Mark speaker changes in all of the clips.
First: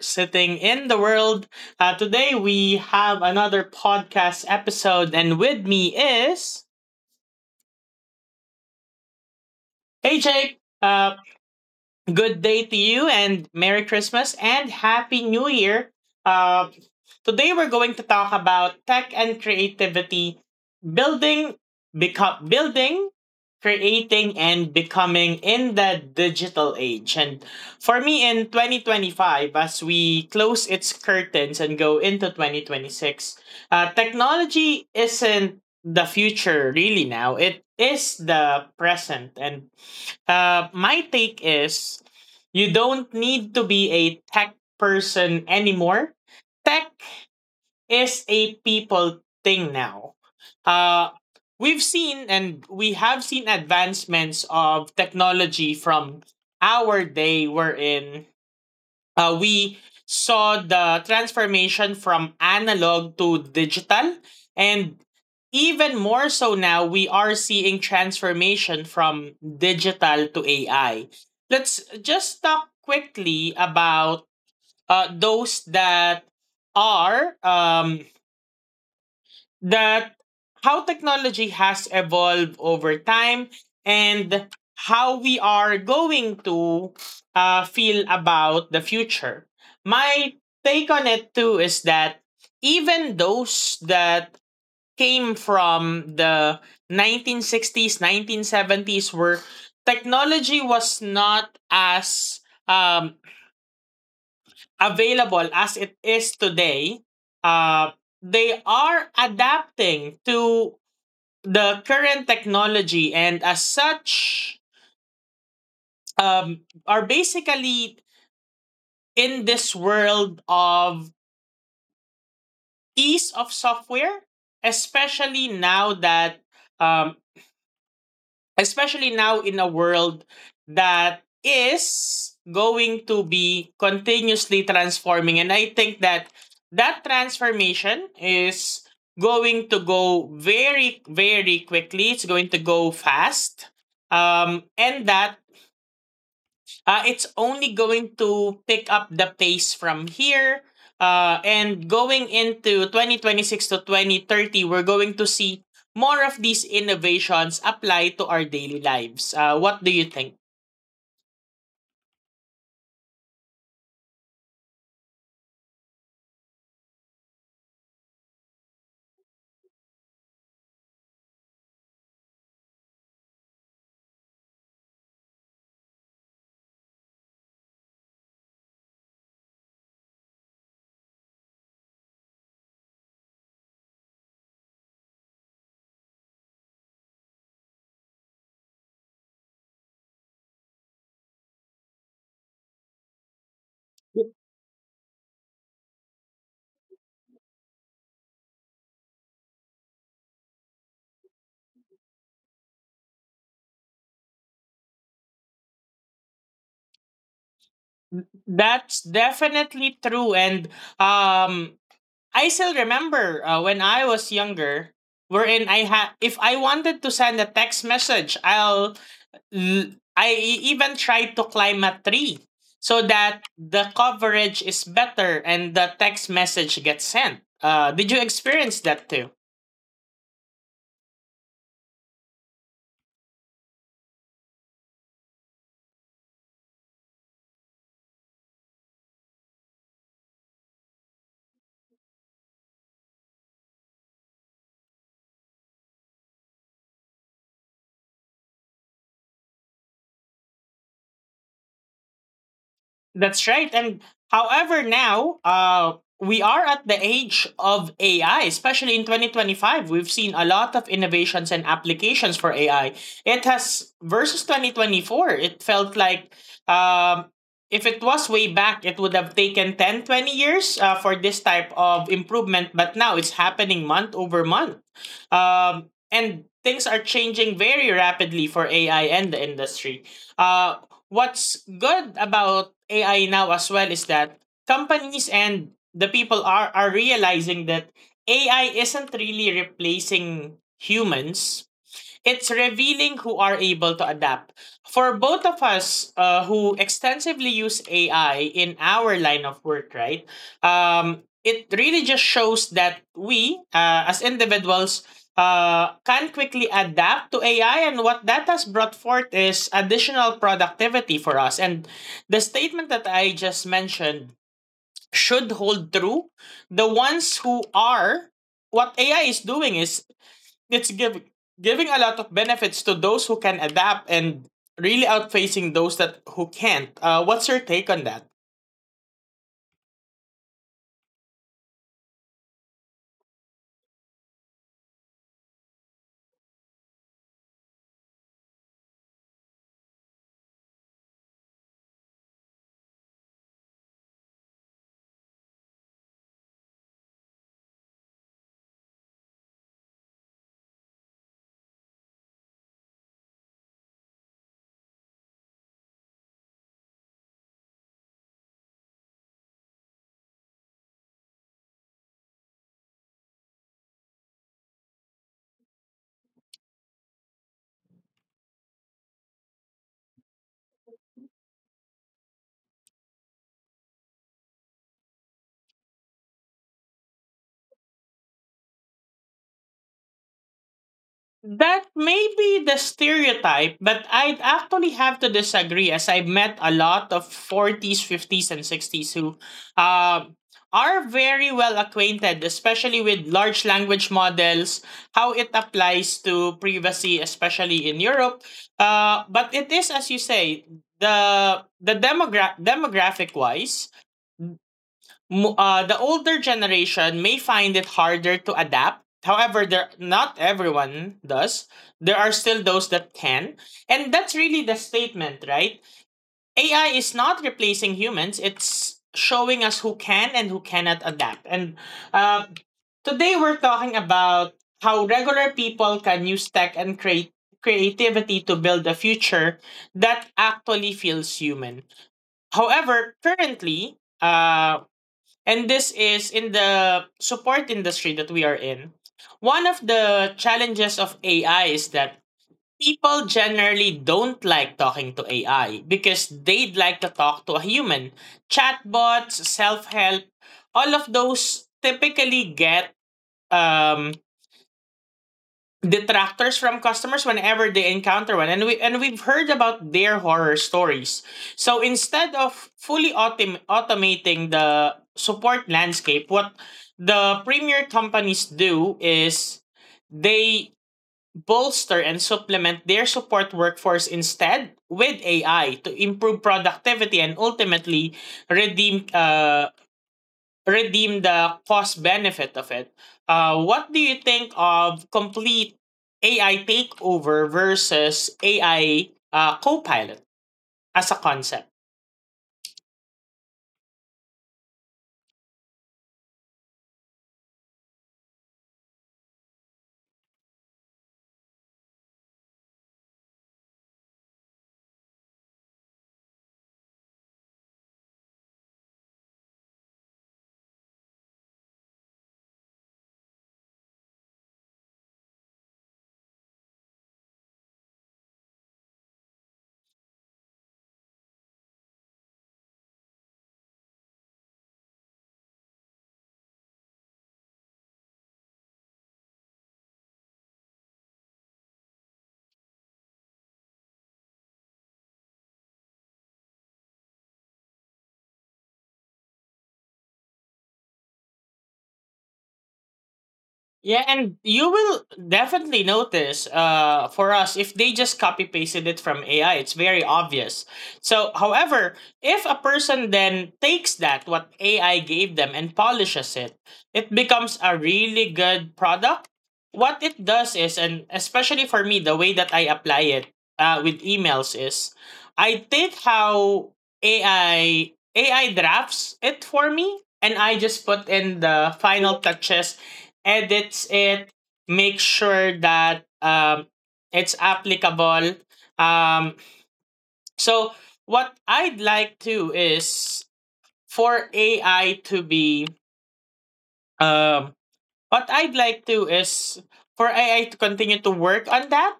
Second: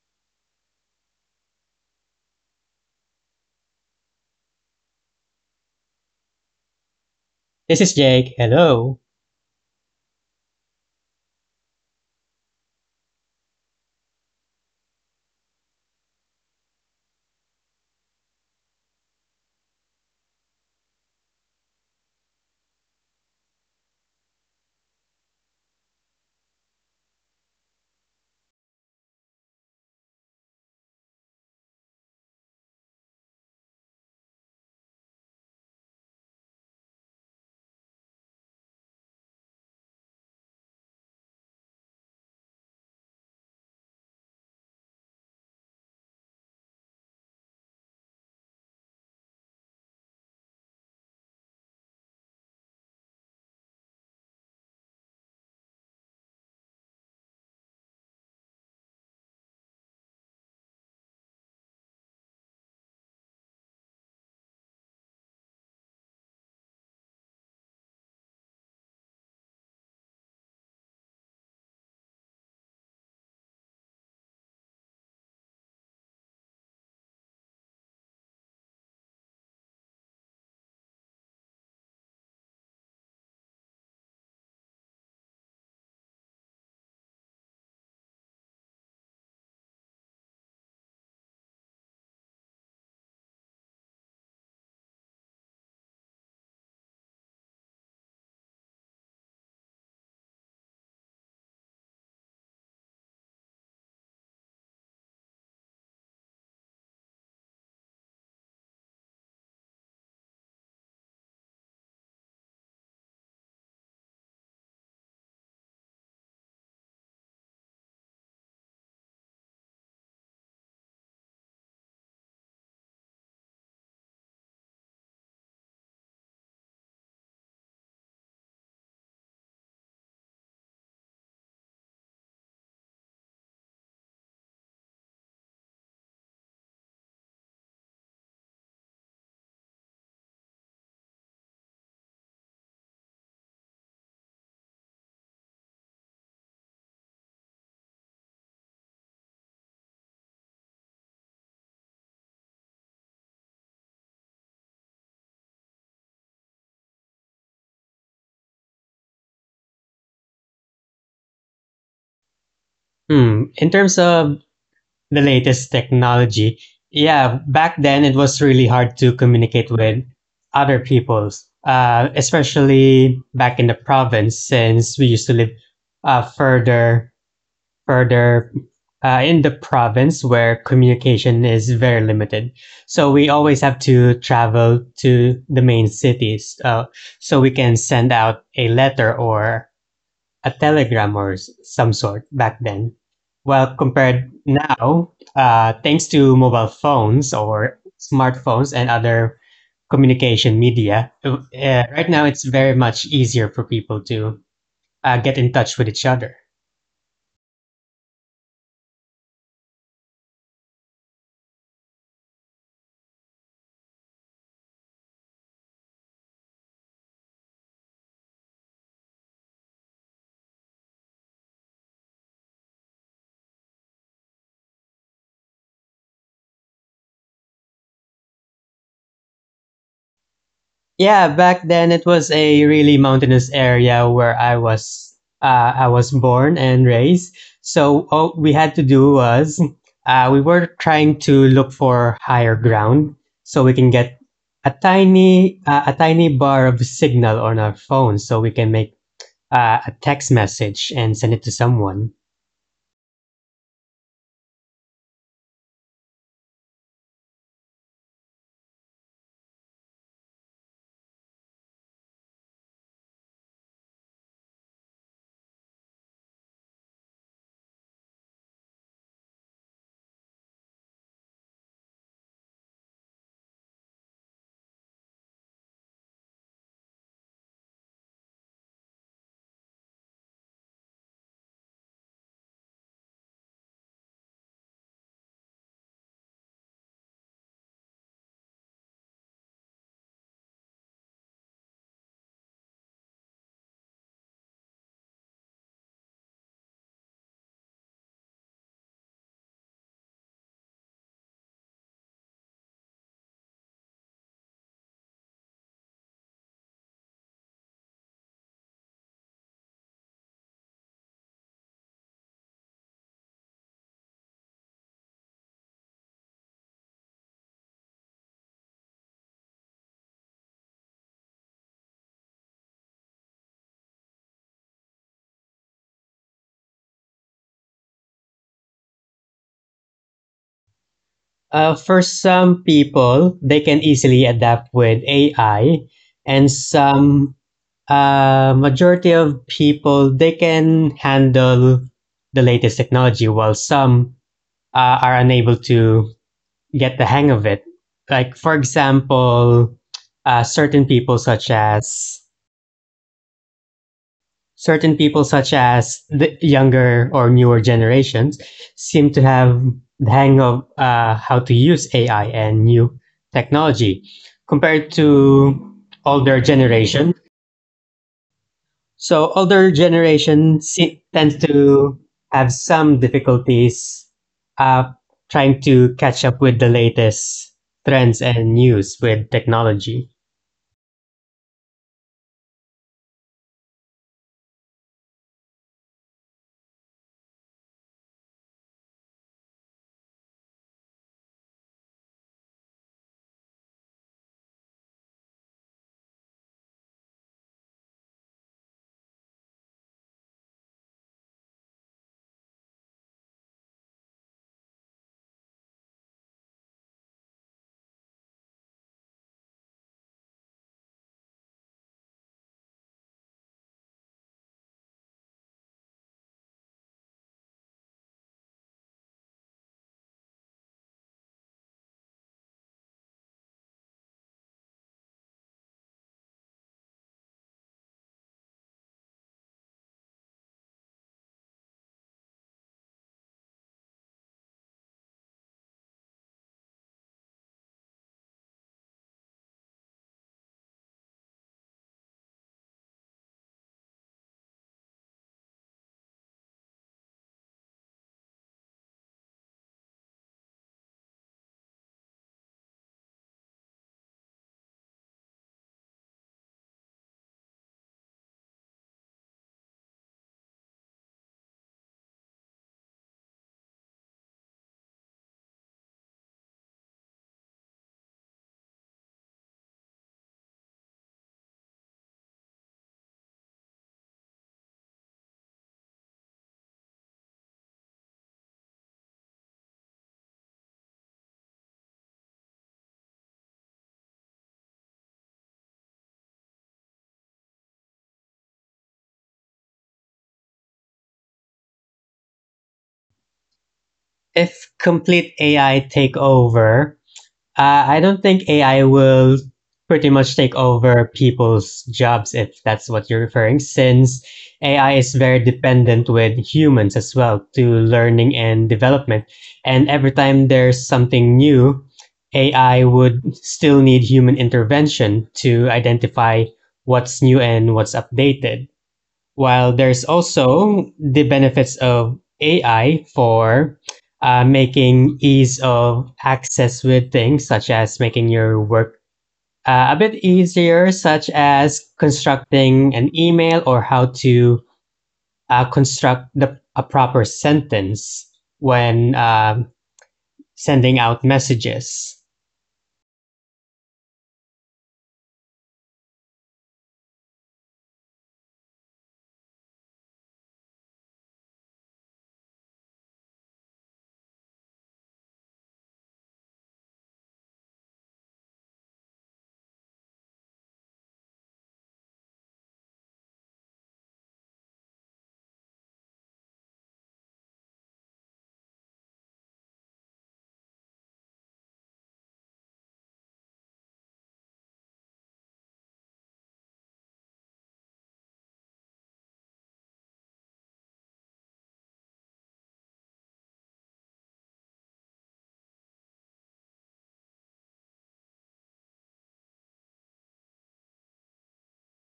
Speaker 1: sitting in the world. Today we have another podcast episode, and with me is
Speaker 2: This is Jake. Hello.
Speaker 1: Aj. Good day to you, and Merry Christmas and Happy New Year. Uh, Today we're going to talk about tech and creativity, building, building, creating and becoming in the digital age. And for me in 2025, as we close its curtains and go into 2026, technology isn't the future really now. It is the present. And my take is you don't need to be a tech person anymore. Tech is a people thing now. Uh, we have seen advancements of technology from our day we're in. We saw the transformation from analog to digital, and even more so now we are seeing transformation from digital to AI. Let's just talk quickly about those that are that how technology has evolved over time, and how we are going to feel about the future. My take on it too is that even those that came from the 1960s, 1970s, where technology was not as um, available as it is today, uh, they are adapting to the current technology, and as such um, are basically in this world of ease of software, especially now that um, especially now in a world that is going to be continuously transforming. And I think that that transformation is going to go very quickly. It's going to go fast. And that it's only going to pick up the pace from here. And going into 2026 to 2030, we're going to see more of these innovations apply to our daily lives. What do you think?
Speaker 2: Hmm. In terms of the latest technology, yeah, back then it was really hard to communicate with other peoples, especially back in the province since we used to live uh, further, further in the province where communication is very limited. So we always have to travel to the main cities, so we can send out a letter or a telegram or some sort back then. Well, compared now, thanks to mobile phones or smartphones and other communication media, right now it's very much easier for people to get in touch with each other.
Speaker 1: That's definitely true. And um, I still remember when I was younger, wherein if I wanted to send a text message, I'll L- I e- even tried to climb a tree so that the coverage is better and the text message gets sent. Did you experience that too?
Speaker 2: Yeah, back then it was a really mountainous area where I was born and raised. So all we had to do was we were trying to look for higher ground so we can get a tiny a tiny bar of signal on our phone so we can make a text message and send it to someone.
Speaker 1: That's right. And however, now we are at the age of AI, especially in 2025. We've seen a lot of innovations and applications for AI. It has, versus 2024, it felt like, um, if it was way back, it would have taken 10 20 years for this type of improvement. But now it's happening month over month. And things are changing very rapidly for AI and the industry. Uh, what's good about AI now as well is that companies and the people are realizing that AI isn't really replacing humans. It's revealing who are able to adapt. For both of us who extensively use AI in our line of work, right? It really just shows that we as individuals can quickly adapt to AI, and what that has brought forth is additional productivity for us. And the statement that I just mentioned should hold true. The ones who are What AI is doing is it's giving a lot of benefits to those who can adapt, and really outfacing those that who can't. What's your take on that?
Speaker 2: For some people, they can easily adapt with AI, and some, majority of people, they can handle the latest technology, while some are unable to get the hang of it. Like, for example, uh, certain people such as certain people such as the younger or newer generations seem to have the hang of how to use ai and new technology compared to older generation. So older generation tends to have some difficulties, uh, trying to catch up with the latest trends and news with technology.
Speaker 1: That may be the stereotype, but I'd actually have to disagree, as I've met a lot of forties, fifties, and sixties who um are very well acquainted, especially with large language models, how it applies to privacy, especially in Europe. But it is, as you say, demographic wise, the older generation may find it harder to adapt. However, there not everyone does. There are still those that can, and that's really the statement, right? AI is not replacing humans. It's showing us who can and who cannot adapt. And uh, today we're talking about how regular people can use tech and create creativity to build a future that actually feels human. However, currently, And this is in the support industry that we are in. One of the challenges of AI is that people generally don't like talking to AI because they'd like to talk to a human. Chatbots, self help, all of those typically get um, detractors from customers whenever they encounter one, and we've heard about their horror stories. So instead of automating the support landscape, what the premier companies do is they bolster and supplement their support workforce instead with AI to improve productivity and ultimately redeem uh, redeem the cost benefit of it. What do you think of complete AI takeover versus AI co-pilot as a concept?
Speaker 2: If complete AI take over, I don't think AI will pretty much take over people's jobs, if that's what you're referring, since AI is very dependent with humans as well to learning and development. And every time there's something new, AI would still need human intervention to identify what's new and what's updated. While there's also the benefits of AI for making ease of access with things, such as making your work a bit easier, such as constructing an email or how to construct the, a proper sentence when sending out messages.
Speaker 1: Yeah, and you will definitely notice for us if they just copy pasted it from AI, it's very obvious. So, however, if a person then takes that, what AI gave them, and polishes it, it becomes a really good product. What it does is, and especially for me, the way that I apply it with emails is I take how AI drafts it for me, and I just put in the final touches, edits it, make sure that it's applicable. Um, so what I'd like to is for AI to be um what I'd like to is for AI to continue to work on that,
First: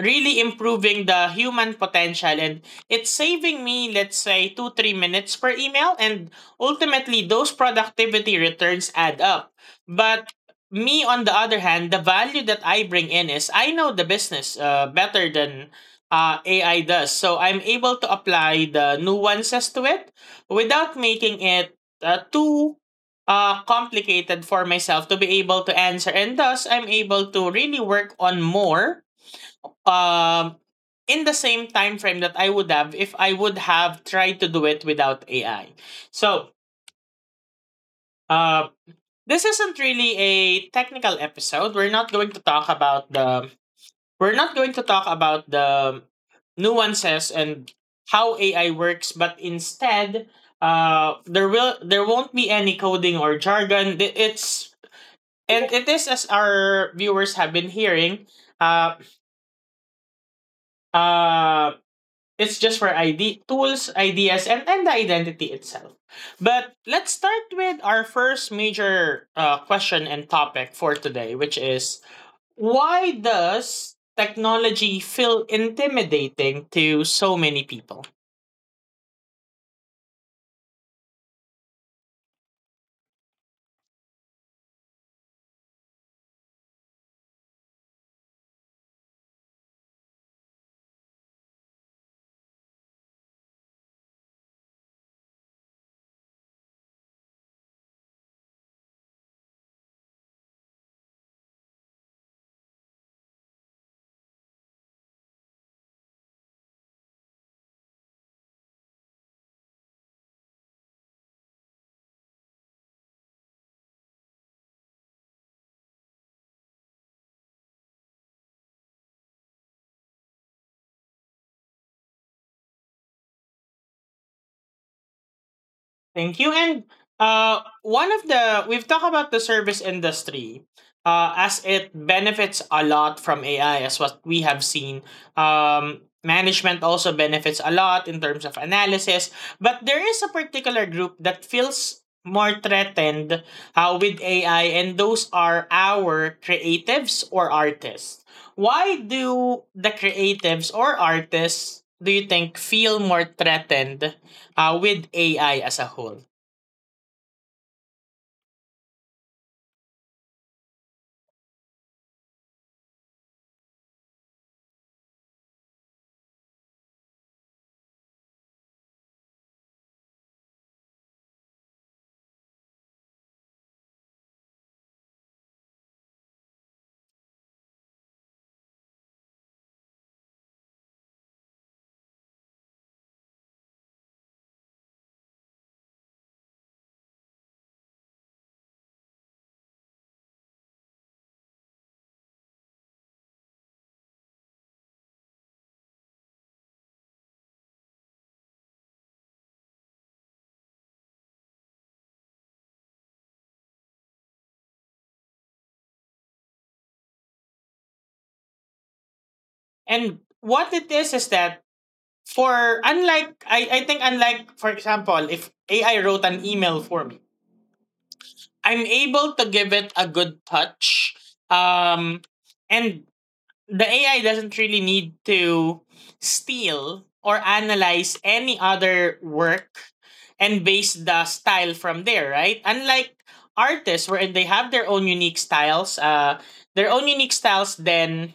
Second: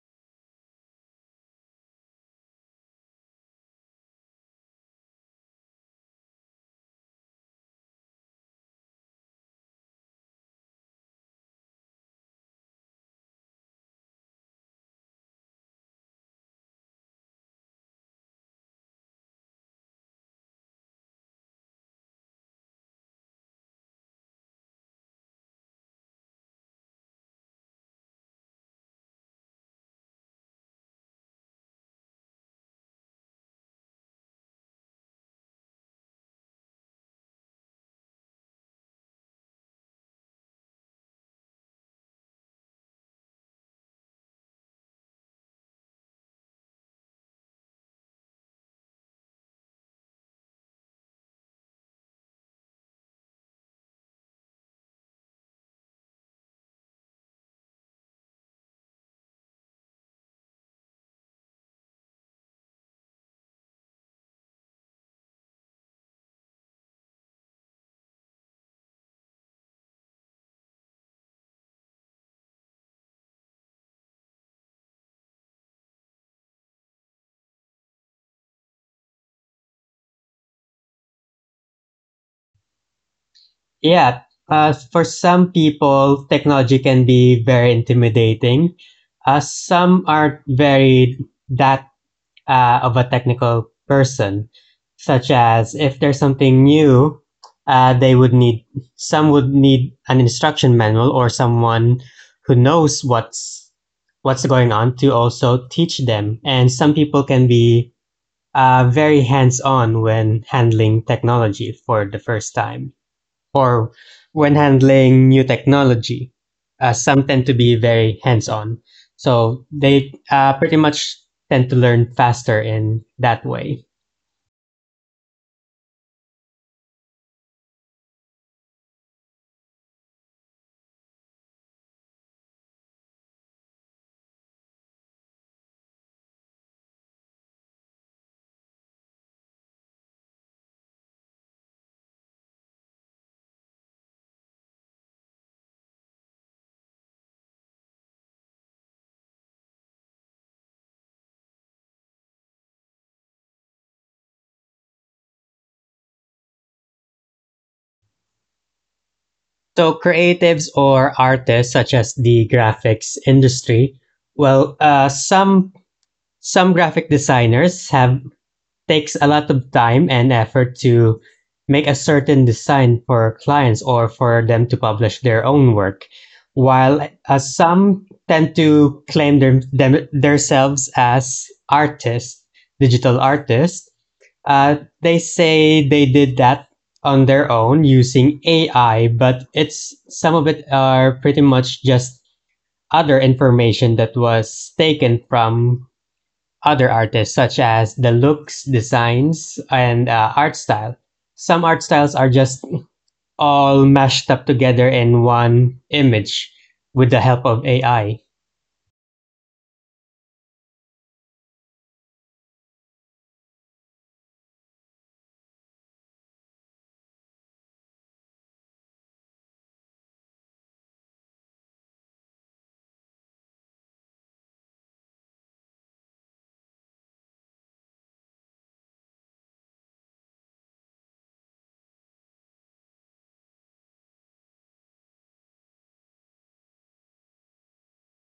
Speaker 1: really improving the human potential. And it's saving me, let's say, two, 3 minutes per email. And ultimately, those productivity returns add up. But me, on the other hand, the value that I bring in is I know the business better than AI does. So I'm able to apply the nuances to it without making it too complicated for myself to be able to answer. And thus, I'm able to really work on more um, in the same time frame that I would have if I would have tried to do it without AI. So, uh, this isn't really a technical episode. We're not going to talk about the nuances and how AI works, but instead, there won't be any coding or jargon. It is, as our viewers have been hearing, uh, uh, it's just for ID tools, ideas, and the identity itself. But let's start with our first major question and topic for today, which is why does technology feel intimidating to so many people?
Speaker 2: Yeah, for some people, technology can be very intimidating. Some aren't very that, of a technical person, such as if there's something new, they would need, some would need an instruction manual or someone who knows what's going on to also teach them. And some people can be very hands on when handling technology for the first time, or when handling new technology. Some tend to be very hands on. So they pretty much tend to learn faster in that way.
Speaker 1: Thank you. And one of the we've talked about the service industry, as it benefits a lot from AI, as what we have seen. Management also benefits a lot in terms of analysis, but there is a particular group that feels more threatened with AI, and those are our creatives or artists. Why do the creatives or artists do you think feel more threatened with AI as a whole?
Speaker 2: So creatives or artists, such as the graphics industry, well, some graphic designers have, takes a lot of time and effort to make a certain design for clients or for them to publish their own work. While some tend to claim their, them, themselves as artists, digital artists, uh, they say they did that on their own using AI, but it's, some of it are pretty much just other information that was taken from other artists, such as the looks, designs, and art style. Some art styles are just all mashed up together in one image with the help of AI.
Speaker 1: And what it is that for unlike I think, unlike for example if AI wrote an email for me, I'm able to give it a good touch. Um, and the AI doesn't really need to steal or analyze any other work and base the style from there, right? Unlike artists, where they have their own unique styles, then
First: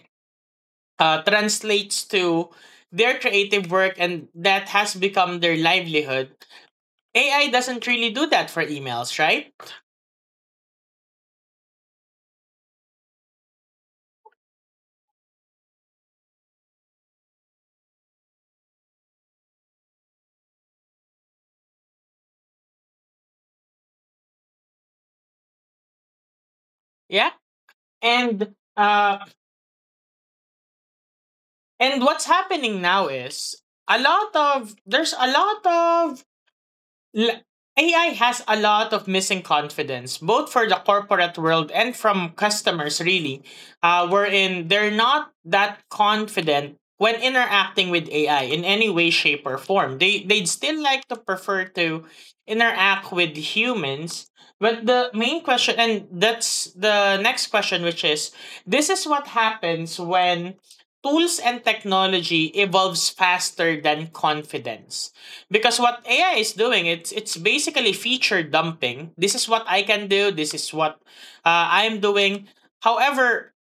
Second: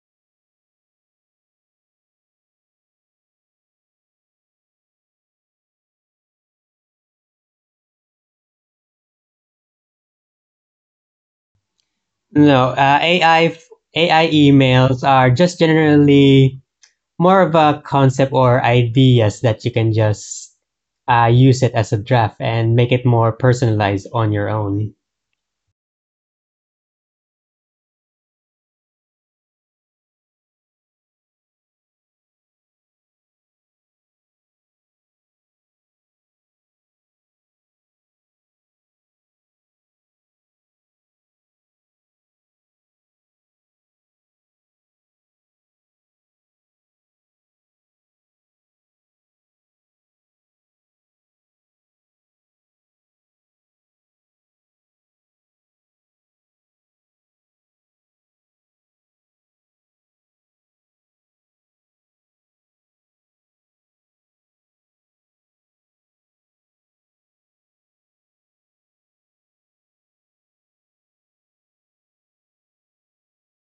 Speaker 1: translates to their creative work, and that has become their livelihood. AI doesn't really do that for emails, right?
Speaker 2: No, AI emails are just generally more of a concept or ideas that you can just use it as a draft and make it more personalized on your own.
Speaker 1: Yeah. And uh and what's happening now is a lot of there's a lot of L- AI has a lot of missing confidence, both for the corporate world and from customers, really, wherein they're not that confident when interacting with AI in any way, shape, or form. They'd still like to prefer to interact with humans. But the main question, and that's the next question, which is this is what happens when tools and technology evolves faster than confidence, because what AI is doing, it's basically feature dumping. This is what I can do. This is what I'm doing. However,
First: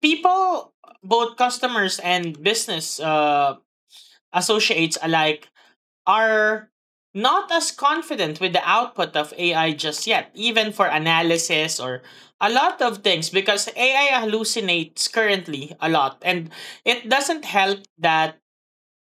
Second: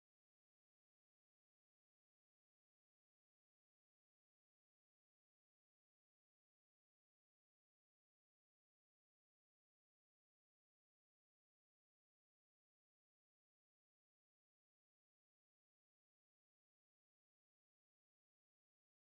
Speaker 1: people, both customers and business associates alike, are not as confident with the output of AI just yet, even for analysis or a lot of things, because AI hallucinates currently a lot, and it doesn't help that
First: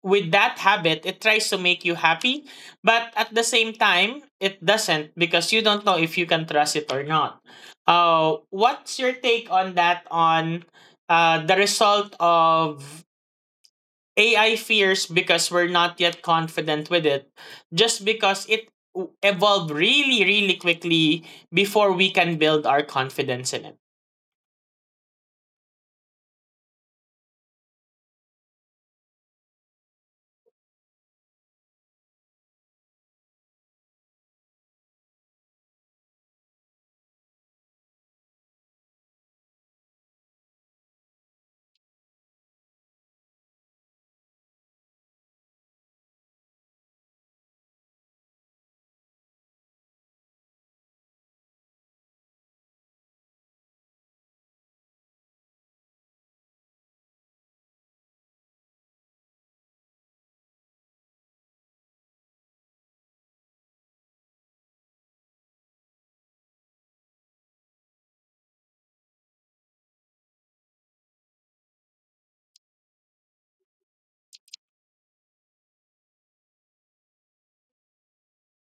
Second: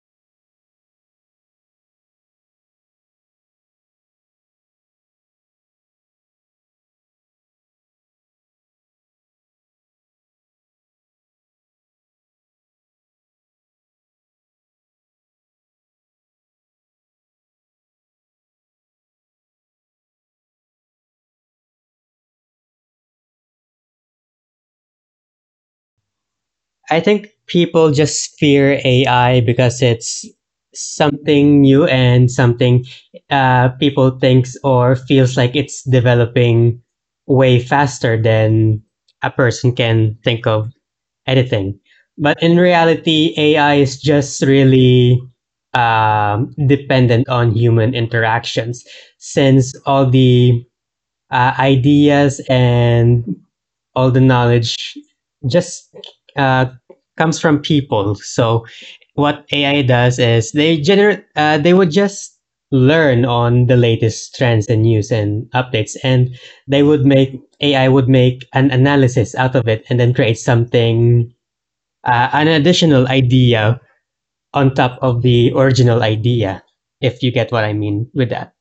Speaker 1: with that habit, it tries to make you happy, but at the same time, it doesn't, because you don't know if you can trust it or not. What's your take on that? On the result of AI fears, because we're not yet confident with it, just because it evolved really, really quickly before we can build our confidence in it.
Speaker 2: I think people just fear AI because it's something new, and something, people thinks or feels like it's developing way faster than a person can think of anything. But in reality, AI is just really dependent on human interactions, since all the ideas and all the knowledge just uh, comes from people. So what AI does is they generate, they would just learn on the latest trends and news and updates, and they would make, AI would make an analysis out of it, and then create something, an additional idea on top of the original idea, if you get what I mean with that.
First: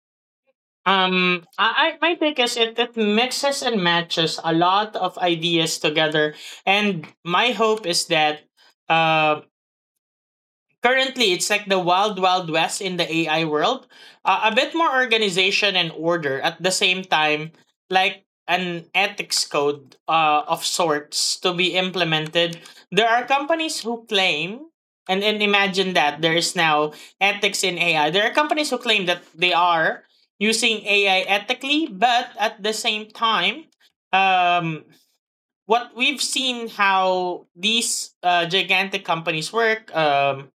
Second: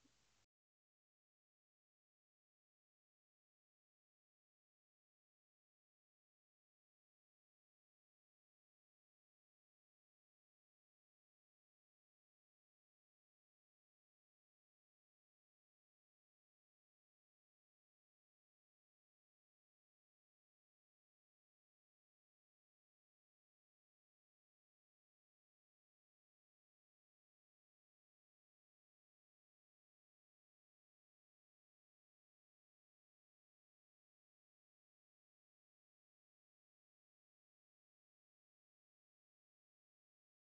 Speaker 1: I my take is it mixes and matches a lot of ideas together, and my hope is that um currently it's like the wild wild west in the AI world, a bit more organization and order at the same time, like an ethics code of sorts to be implemented. There are companies who claim, and imagine that there is now ethics in AI. There are companies who claim that they are using AI ethically, but at the same time, um, what we've seen how these gigantic companies work.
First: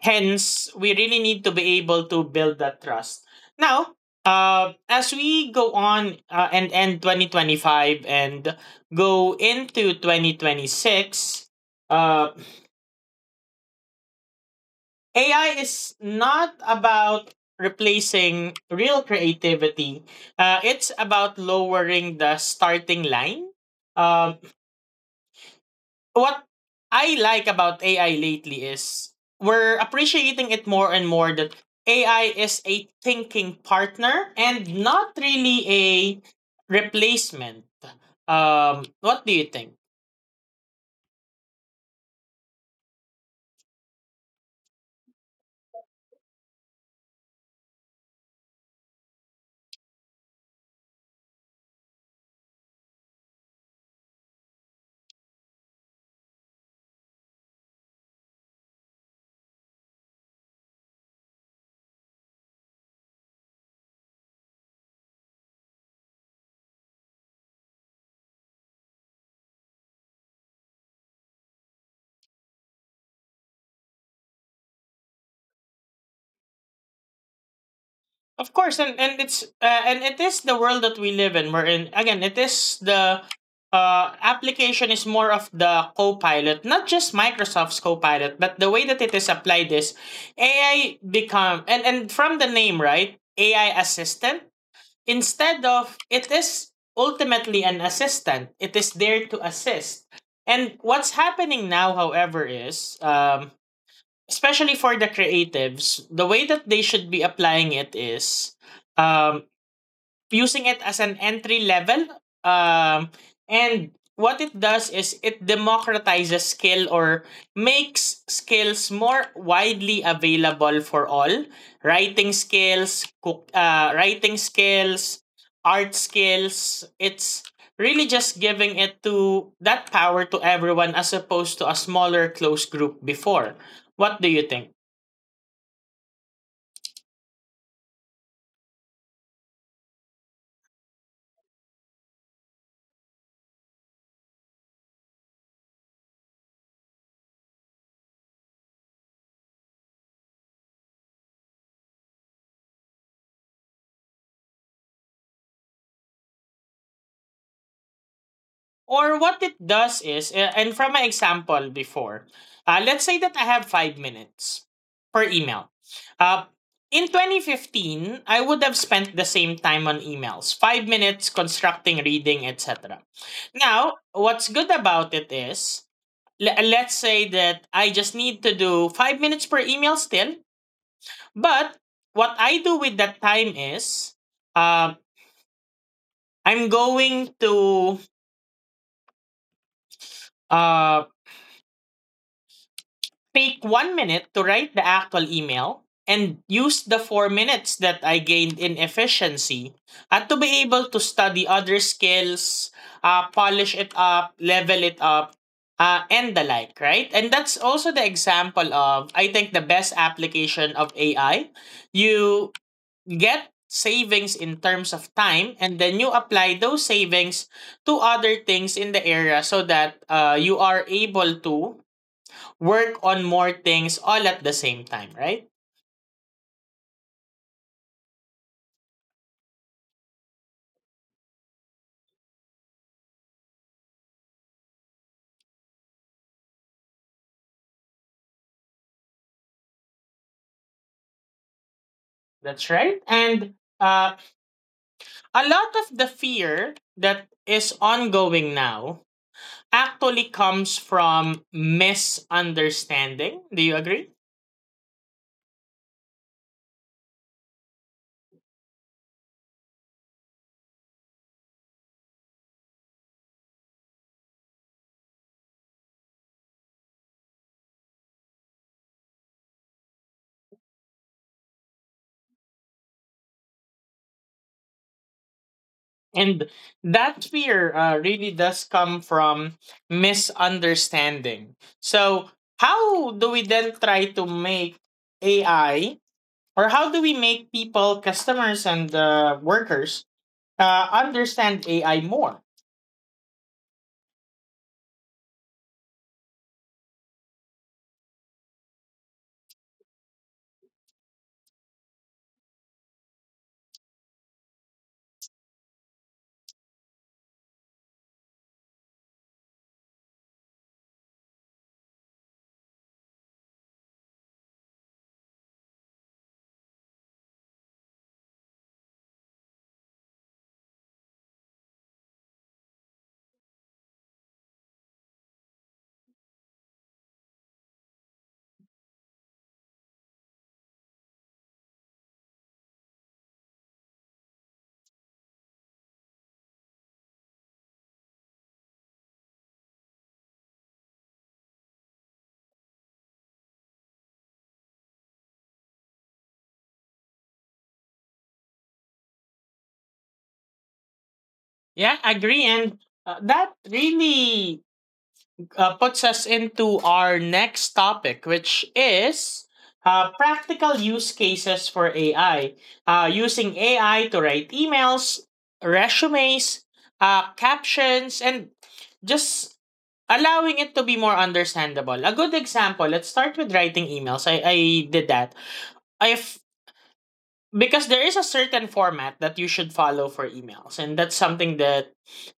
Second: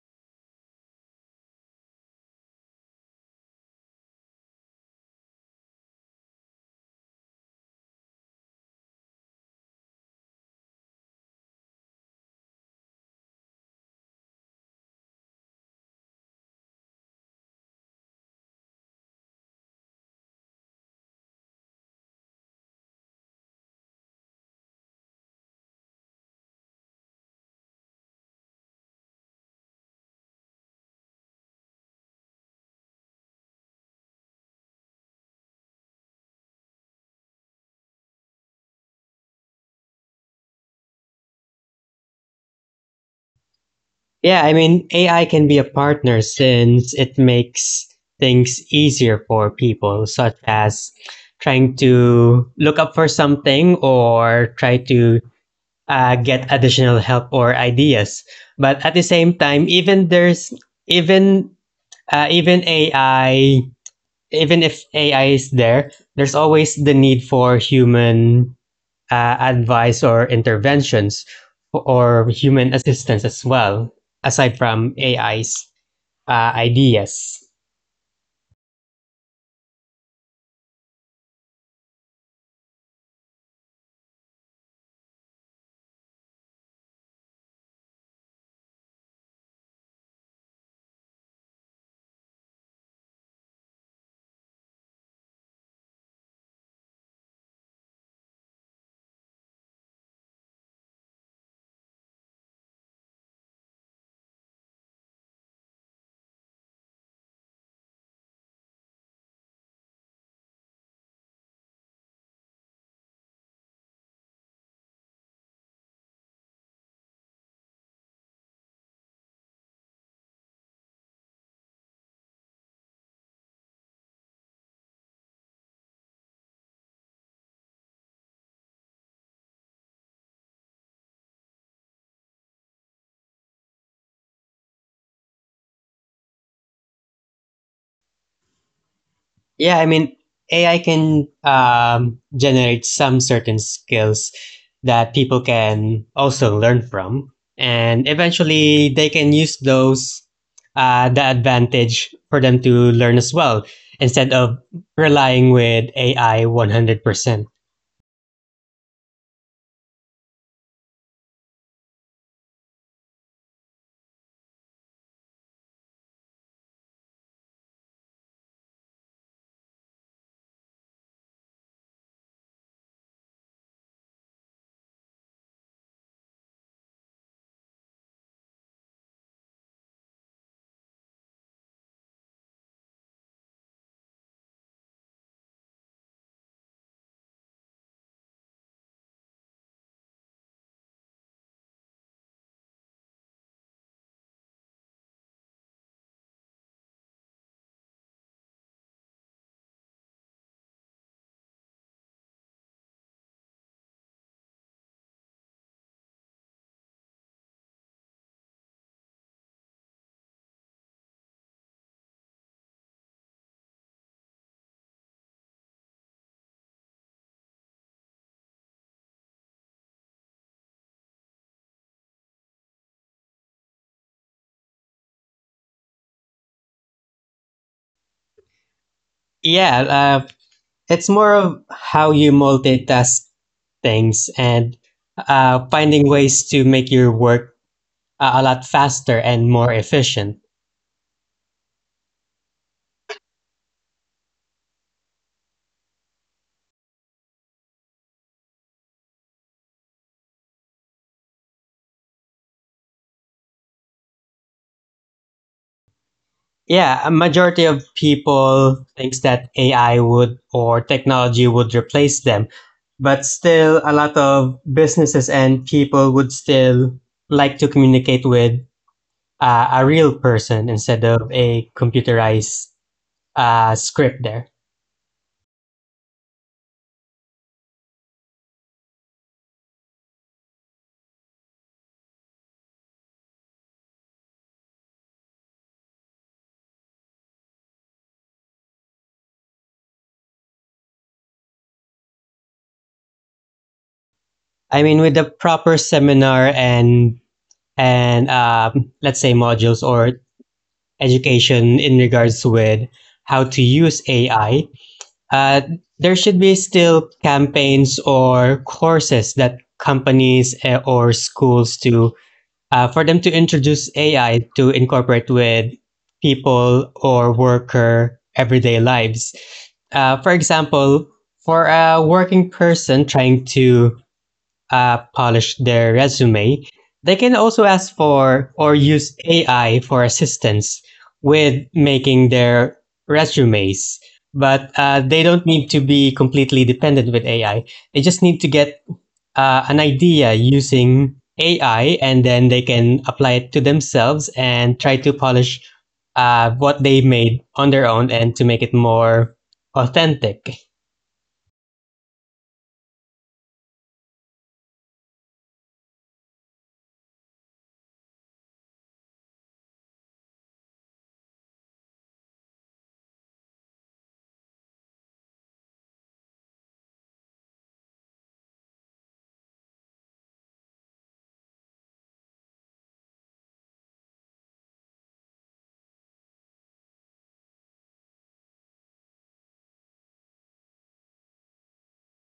Speaker 1: Hence, we really need to be able to build that trust. Now, as we go on and end 2025 and go into 2026, uh, AI is not about replacing real creativity. It's about lowering the starting line. Um. What I like about AI lately is we're appreciating it more and more that AI is a thinking partner and not really a replacement. What do you think?
Speaker 2: Yeah, I mean, AI can be a partner since it makes things easier for people, such as trying to look up for something or try to get additional help or ideas. But at the same time, even even AI, even if AI is there, there's always the need for human advice or interventions, or human assistance as well, aside from AI's ideas.
Speaker 1: Of course, and it's and it is the world that we live in. We're in again. It is the application is more of the co-pilot, not just Microsoft's co-pilot, but the way that it is applied is AI become and from the name, right, AI assistant. Instead of it is ultimately an assistant. It is there to assist. And what's happening now, however, is especially for the creatives, the way that they should be applying it is um, using it as an entry level. Um, and what it does is it democratizes skill or makes skills more widely available for all. Writing skills, writing skills, art skills. It's really just giving it to that power to everyone as opposed to a smaller close group before. What do you think?
Speaker 2: Yeah, I mean, AI can generate some certain skills that people can also learn from. And eventually, they can use those, the advantage for them to learn as well, instead of relying with AI 100%.
Speaker 1: Or what it does is, and from my example before, let's say that I have 5 minutes per email. Uh, in 2015, I would have spent the same time on emails, 5 minutes constructing, reading, etc. Now, what's good about it is, let's say that I just need to do 5 minutes per email still, but what I do with that time is, uh, I'm going to um, take 1 minute to write the actual email and use the 4 minutes that I gained in efficiency and to be able to study other skills, polish it up, level it up, and the like, right? And that's also the example of, I think, the best application of AI. You get savings in terms of time and then you apply those savings to other things in the area so that you are able to work on more things all at the same time, right?
Speaker 2: Yeah, uh, it's more of how you multitask things, and finding ways to make your work a lot faster and more efficient.
Speaker 1: That's right. And uh, a lot of the fear that is ongoing now actually comes from misunderstanding. Do you agree?
Speaker 2: Yeah, a majority of people thinks that AI would, or technology would replace them, but still a lot of businesses and people would still like to communicate with a real person instead of a computerized script there.
Speaker 1: And that fear really does come from misunderstanding. So, how do we then try to make AI, or how do we make people, customers, and workers understand AI more?
Speaker 2: I mean, with the proper seminar, and let's say modules or education in regards with how to use AI, uh, there should be still campaigns or courses that companies, or schools to, for them to introduce AI to incorporate with people or worker everyday lives. For example, for a working person trying to polish their resume, they can also ask for or use AI for assistance with making their resumes. But they don't need to be completely dependent with AI. They just need to get an idea using AI, and then they can apply it to themselves and try to polish what they made on their own, and to make it more authentic.
Speaker 1: Yeah, agree. And that really puts us into our next topic, which is practical use cases for AI. Using AI to write emails, resumes, captions, and just allowing it to be more understandable. A good example, let's start with writing emails. I did that. I've because there is a certain format that you should follow for emails, and that's something that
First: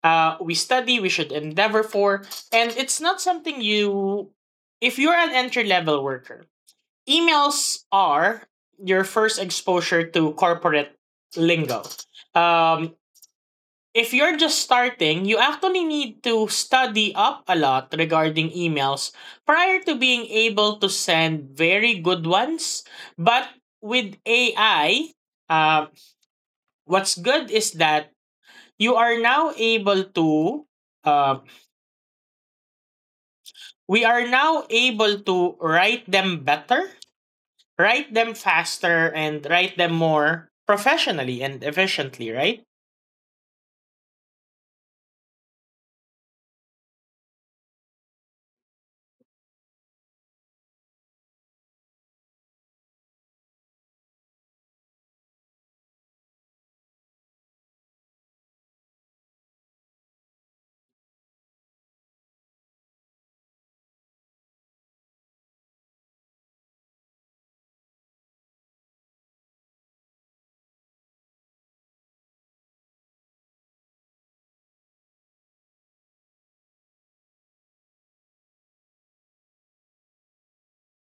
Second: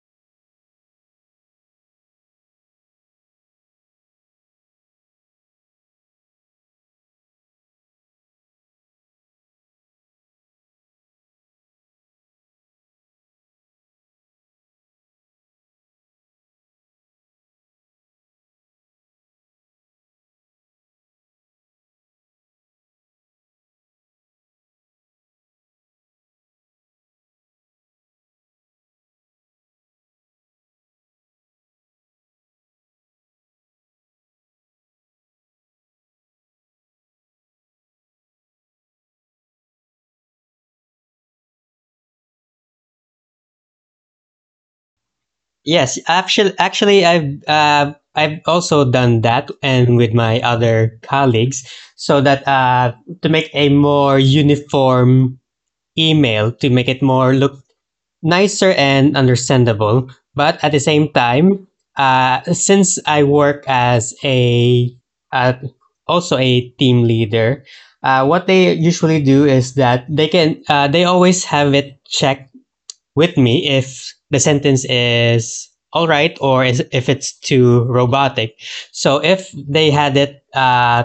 Speaker 1: we should endeavor for, and it's not something you, if you're an entry level worker, emails are your first exposure to corporate lingo. um, if you're just starting, you actually need to study up a lot regarding emails prior to being able to send very good ones. But with AI, uh, what's good is that you are now able to uh, we are now able to write them better, write them faster, and write them more professionally and efficiently, right?
Speaker 2: Yes, actually, I've, I've also done that, and with my other colleagues, so that to make a more uniform email, to make it more look nicer and understandable. But at the same time, since I work as a, uh, also a team leader, what they usually do is that they can, they always have it checked with me if the sentence is all right, or is, if it's too robotic. So if they had it,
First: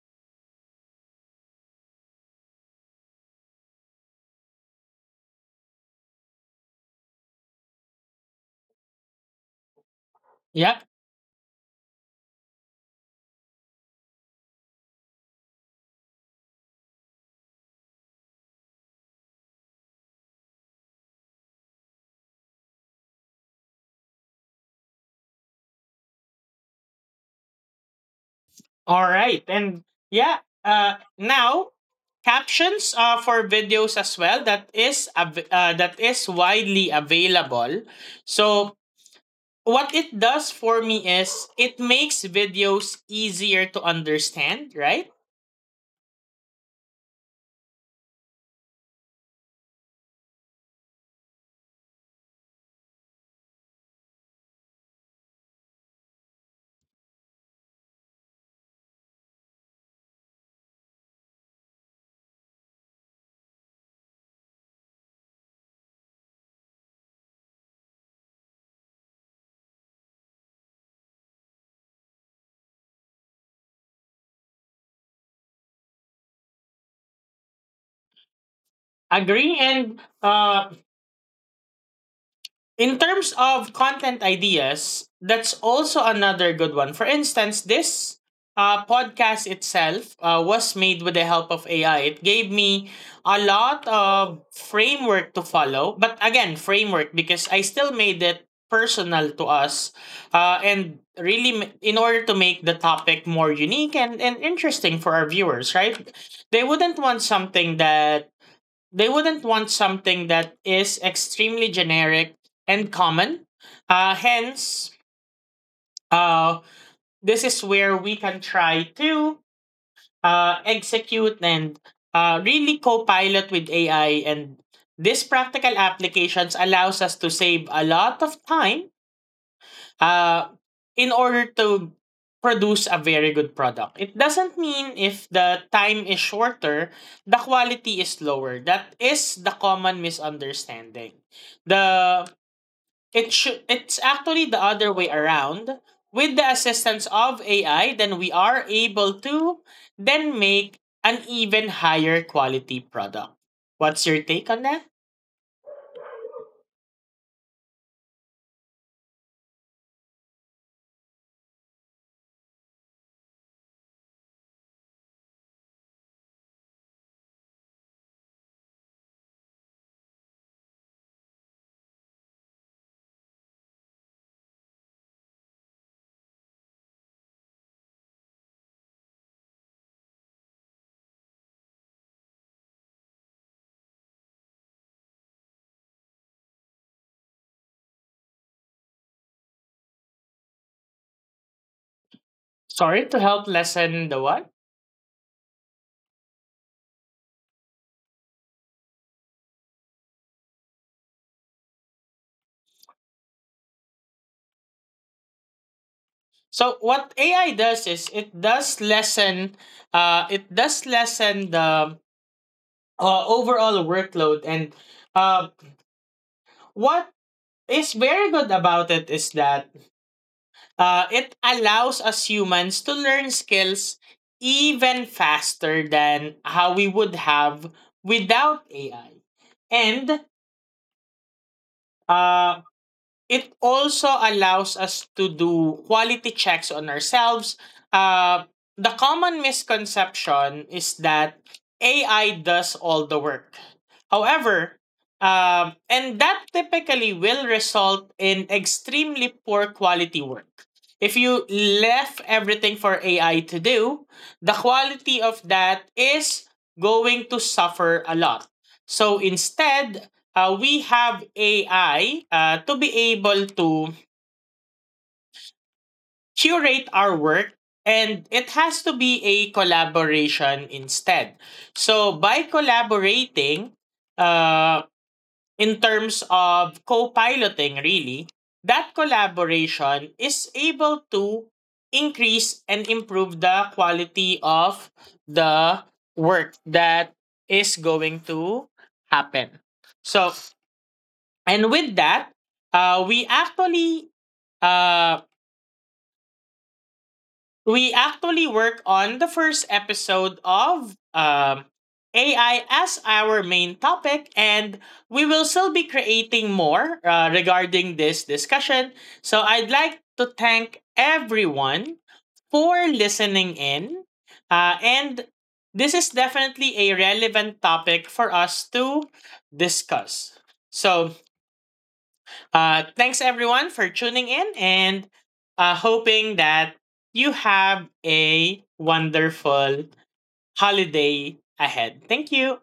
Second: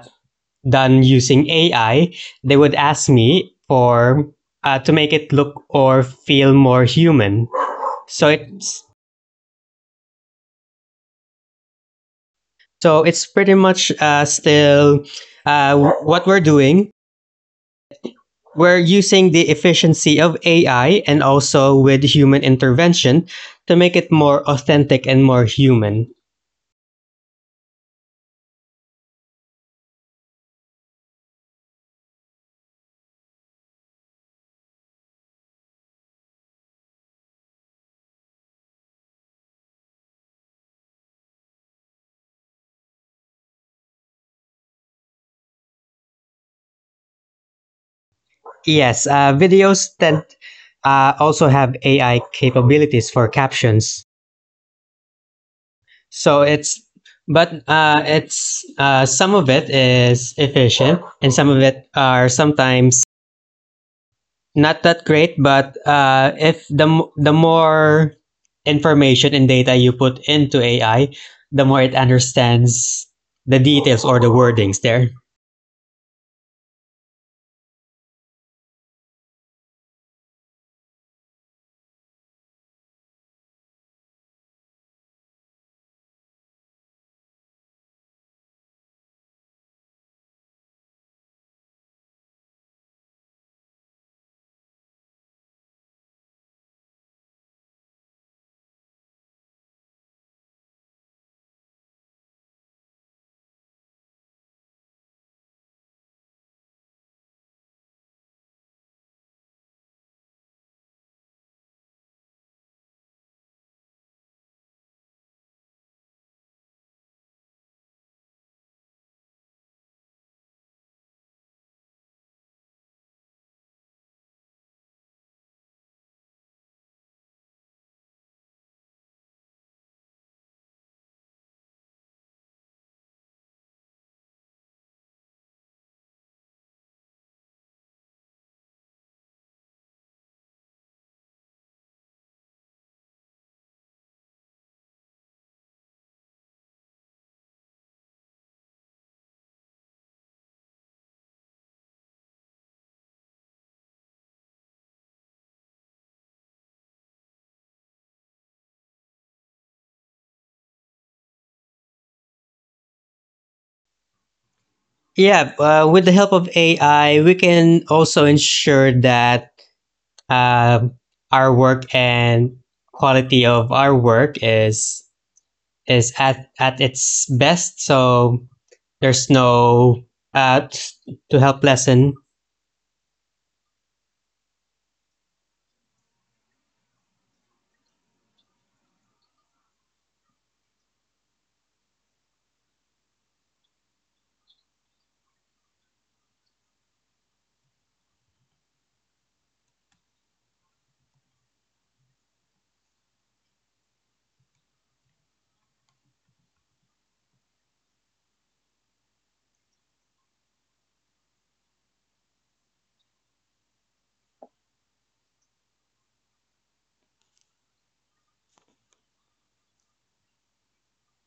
Speaker 2: done using AI, they would ask me for, to make it look or feel more human. So it's
Speaker 1: Yeah,
Speaker 2: so it's pretty much still what we're doing. We're using the efficiency of AI and also with human intervention to make it more authentic and more human.
Speaker 1: all right. And yeah, now, captions for videos as well, that is that is widely available. So what it does for me is it makes videos easier to understand, right?
Speaker 2: Yes, videos that also have AI capabilities for captions. So it's, but it's some of it is efficient, and some of it are sometimes not that great. But if the more information and data you put into AI, the more it understands the details or the wordings there.
Speaker 1: Agree. And in terms of content ideas, that's also another good one. For instance, this podcast itself was made with the help of AI. It gave me a lot of framework to follow. But again, framework, because I still made it personal to us, and really in order to make the topic more unique and interesting for our viewers, right? They wouldn't want something that they wouldn't want something that is extremely generic and common. Hence, uh, this is where we can try to execute and really co-pilot with AI. And this practical applications allows us to save a lot of time uh, in order to produce a very good product. It doesn't mean if the time is shorter, the quality is lower. That is the common misunderstanding. The It should It's actually the other way around. With the assistance of AI, then we are able to then make an even higher quality product. What's your take on that?
Speaker 2: Yeah, with the help of AI, we can also ensure that um, our work and quality of our work is at its best. So there's no uh, to help lessen
Speaker 1: Sorry, to help lessen the what? So what AI does is it does lessen the overall workload. And uh, what is very good about it is that it allows us humans to learn skills even faster than how we would have without AI. And uh, it also allows us to do quality checks on ourselves. Uh, the common misconception is that AI does all the work. However, and that typically will result in extremely poor quality work. If you left everything for AI to do, the quality of that is going to suffer a lot. So instead, we have AI to be able to curate our work, and it has to be a collaboration instead. So by collaborating uh, in terms of co piloting, really, that collaboration is able to increase and improve the quality of the work that is going to happen. So, and with that uh, we actually uh, we actually work on the first episode of ai as our main topic, and we will still be creating more regarding this discussion. So I'd like to thank everyone for listening in, and this is definitely a relevant topic for us to discuss. So, thanks everyone for tuning in, and hoping that you have a wonderful holiday ahead. Thank you.